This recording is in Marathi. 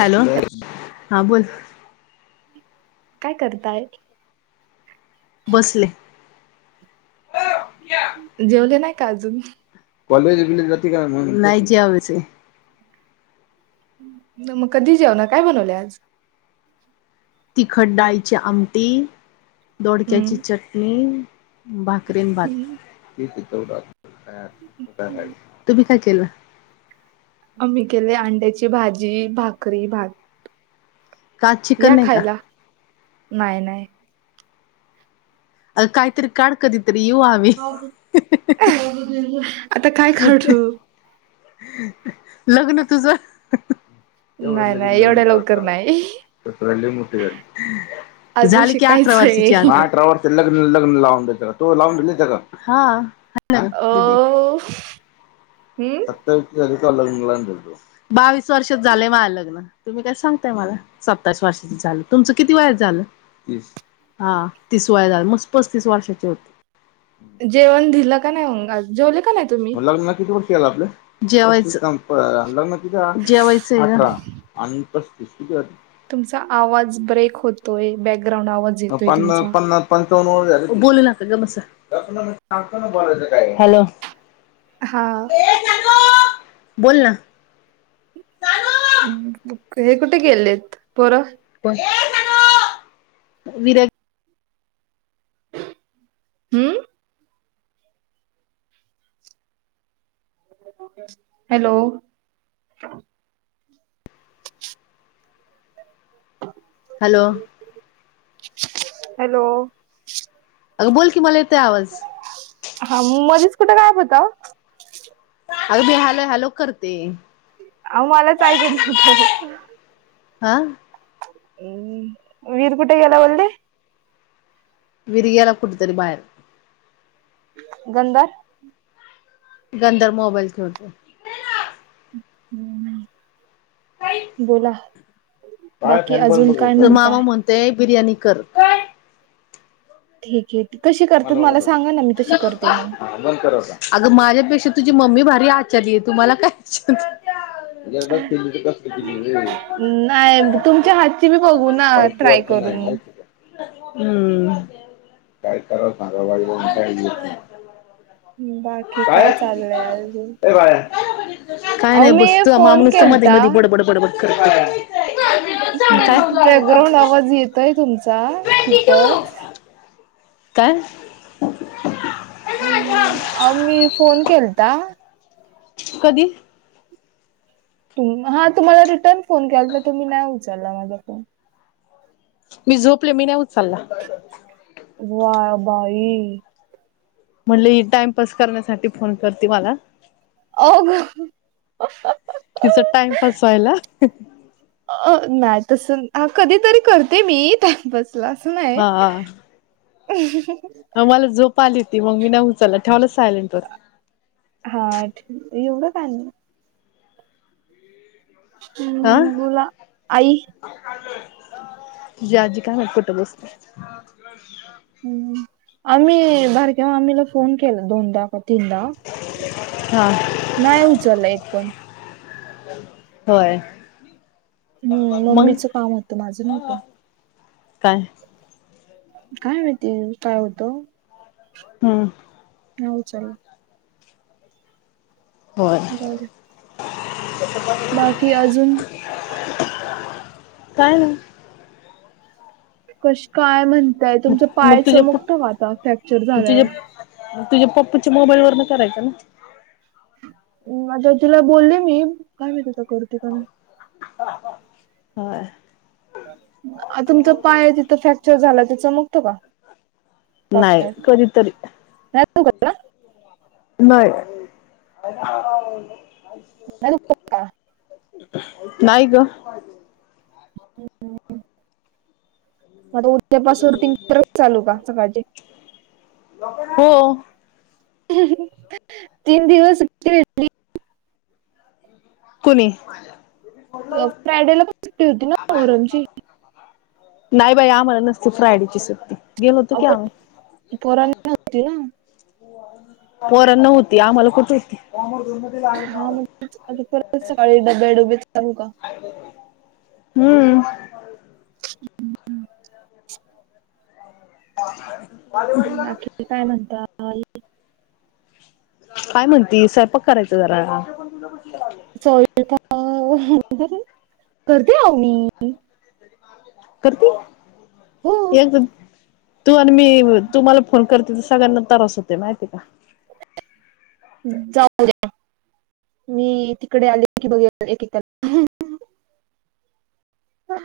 हॅलो, हा बोल. काय करताय? बसले. जेवले नाही का अजून? नाही जेवायचय. नइ मग कधी जे? काय बनवले आज? तिखट डाळीची आमटी, दोडक्याची हम्म. चटणी. भाकरी अन भात तुम्ही काय केलं? आम्ही केलीये अंड्याची भाजी, भाकरी, भात. का आज चिकन या नाही का? खायला, नाही नाही. अ काहीतरी काढ कधी आता काय काढू? लग्न तुझं. तेवढं नाही लगेच नाही, लग्न एवढ्या लवकर काढायचं नाही. [unintelligible] अजून झाली की अठरा शिकायचंय. वर्षाची हा हा अ दिले हम्म [unintelligible] बावीस वर्षात झालय माय लग्न, तुम्ही काय सांगताय मला सत्तावीस वर्षाची झालं, तुमच किती वयात झालं? हा तीस वया झाल, मस पस्तीस वर्षाचे होते. जेवण दिलं का नाही [unintelligible] जेवले? का नाही तुम्ही? जेवायचं जेवायचय गं. तुमचा आवाज ब्रेक होतोय, बॅकग्राउंड आवाज मग येतोय पन्ना तुमचा. पन्नास पंचावन्न बोलू नका गप बसा, हॅलो. हा. बोल ना. अ हे कुठे गेलेत? पोरं. विरे हम्म? हॅलो. हॅलो. हॅलो. अगं बोल की मला येत हा मग मध्येच कुठे [unintelligible] काय होत. अगदी हलो, हलो करते अ ओ मलाच ऐकत नव्हतो वा हा. हम्म वीर कुठे गेला वल्दे विर गेला कुठतरी बाहेर गंधा गंधर मोबाईल ठे होतो [unintelligible] हम्म बोला. काय बाकी छान पण अजून काय बघ म्हणताय मामा म्हणतेय, बिर्याणी कर ठीक हे. मग अग माझ्या [unintelligible] तशी तुझी मम्मी भारी आचारी, आहे तुम्हाला कायच्छ [unintelligible] नाही रे. तुमच्या हातची मी बघू ना, खाऊशी ट्राय वाटली नाही करून हम्म. माहिती का? हम्म काय कर सग वा काही [unintelligible] बाकी काय चालूय अजून ए बाळ्या काय अहो नाही मी बसत तुझ्मामा [unintelligible] फोन नुसतं मध्ये केलता मध्ये बडबड बोडबड करत. हू बॅकग्राउंड आवाज येतयं तुमचा, ट्वेंटी टू खूपच काय? हम्म, आओ मी फोन केलता. कधी? तुम्ही, हा तुम्हाला रिटर्न फोन केलता, तुम्ही नाही उचलला माझा फोन. मी झोपले, मी नाही उचलला. वा, बाई म्हनलं, ही टाइमपास करण्यासाठी फोन करते मला. अ तिचा टाइमपास व्हायला. अ नाही, तसं हा कधीतरी करते मी टाइमपास लाज नाई. हं, मला झोप आलीती, मग मी नाई उचल्ला, ठेवला सायलेंटवर. हा, ठीव. [unintelligible] येवडं कायं मग. हा हम्म बोला, आई. तुझी आजी काय म्हणते [unintelligible] पलूसची? हम्, आम्ही बारक्या मामीला फोन केला दोनदा, का तीनदा. हा. [unintelligible] नायं उचलला एक पण. होय. हम्म, मग मम्मीचं काम होतं, माझं नव्हतं. काय? काय माहिती काय हुतं. हम्म. नाही उचलला. होय जाऊदे. बाकी अजून, काय नाही. कशी काय म्हणतायं? तुमचा मग पाय तुझ्या प चमकतो का आता फ्रॅक्चर तुझ्या झाल्यावर? तुझ्या पप्पूच्या मोबाईल वरून करायचं ना, हू. आता तिला बोलले मी, काय माहित आता करते का नाय व्हय. [unintelligible] तुमचा पाय, तिथं फ्रॅक्चर झाला आता चमकतो का? नाही पावसाळ्यात कधीतरी [unintelligible] नाही. नाही दुखत का नाय ग. [unintelligible] आता उद्यापासून रुटीन परत चालू का सकाळचीं? हो. तीन दिवस सुट्टी भेटली कुनी? अ फ्रायडेला पण सुट्टी हूती ना मोहरमची नाही बाई, आम्हाला नसते फ्रायडेची सुट्टी गेलो होतो आओ की आम्ही पण पोरांना होती ना पोरांना होती आम्हाला कुठं हुती? हा डब्बे डब्बेच हूम्म [unintelligible] [inaudible] बाकी काय म्हणतालं? काय म्हणती स्वयंपाक करायच जरा. च का करते आ मी. करती हो एक तू आणि मी तू मला फोन करते तर सगळ्यांना त्रास होते माहितीय का जाऊ द्या मी तिकडे आले की बघे एकेकाला ह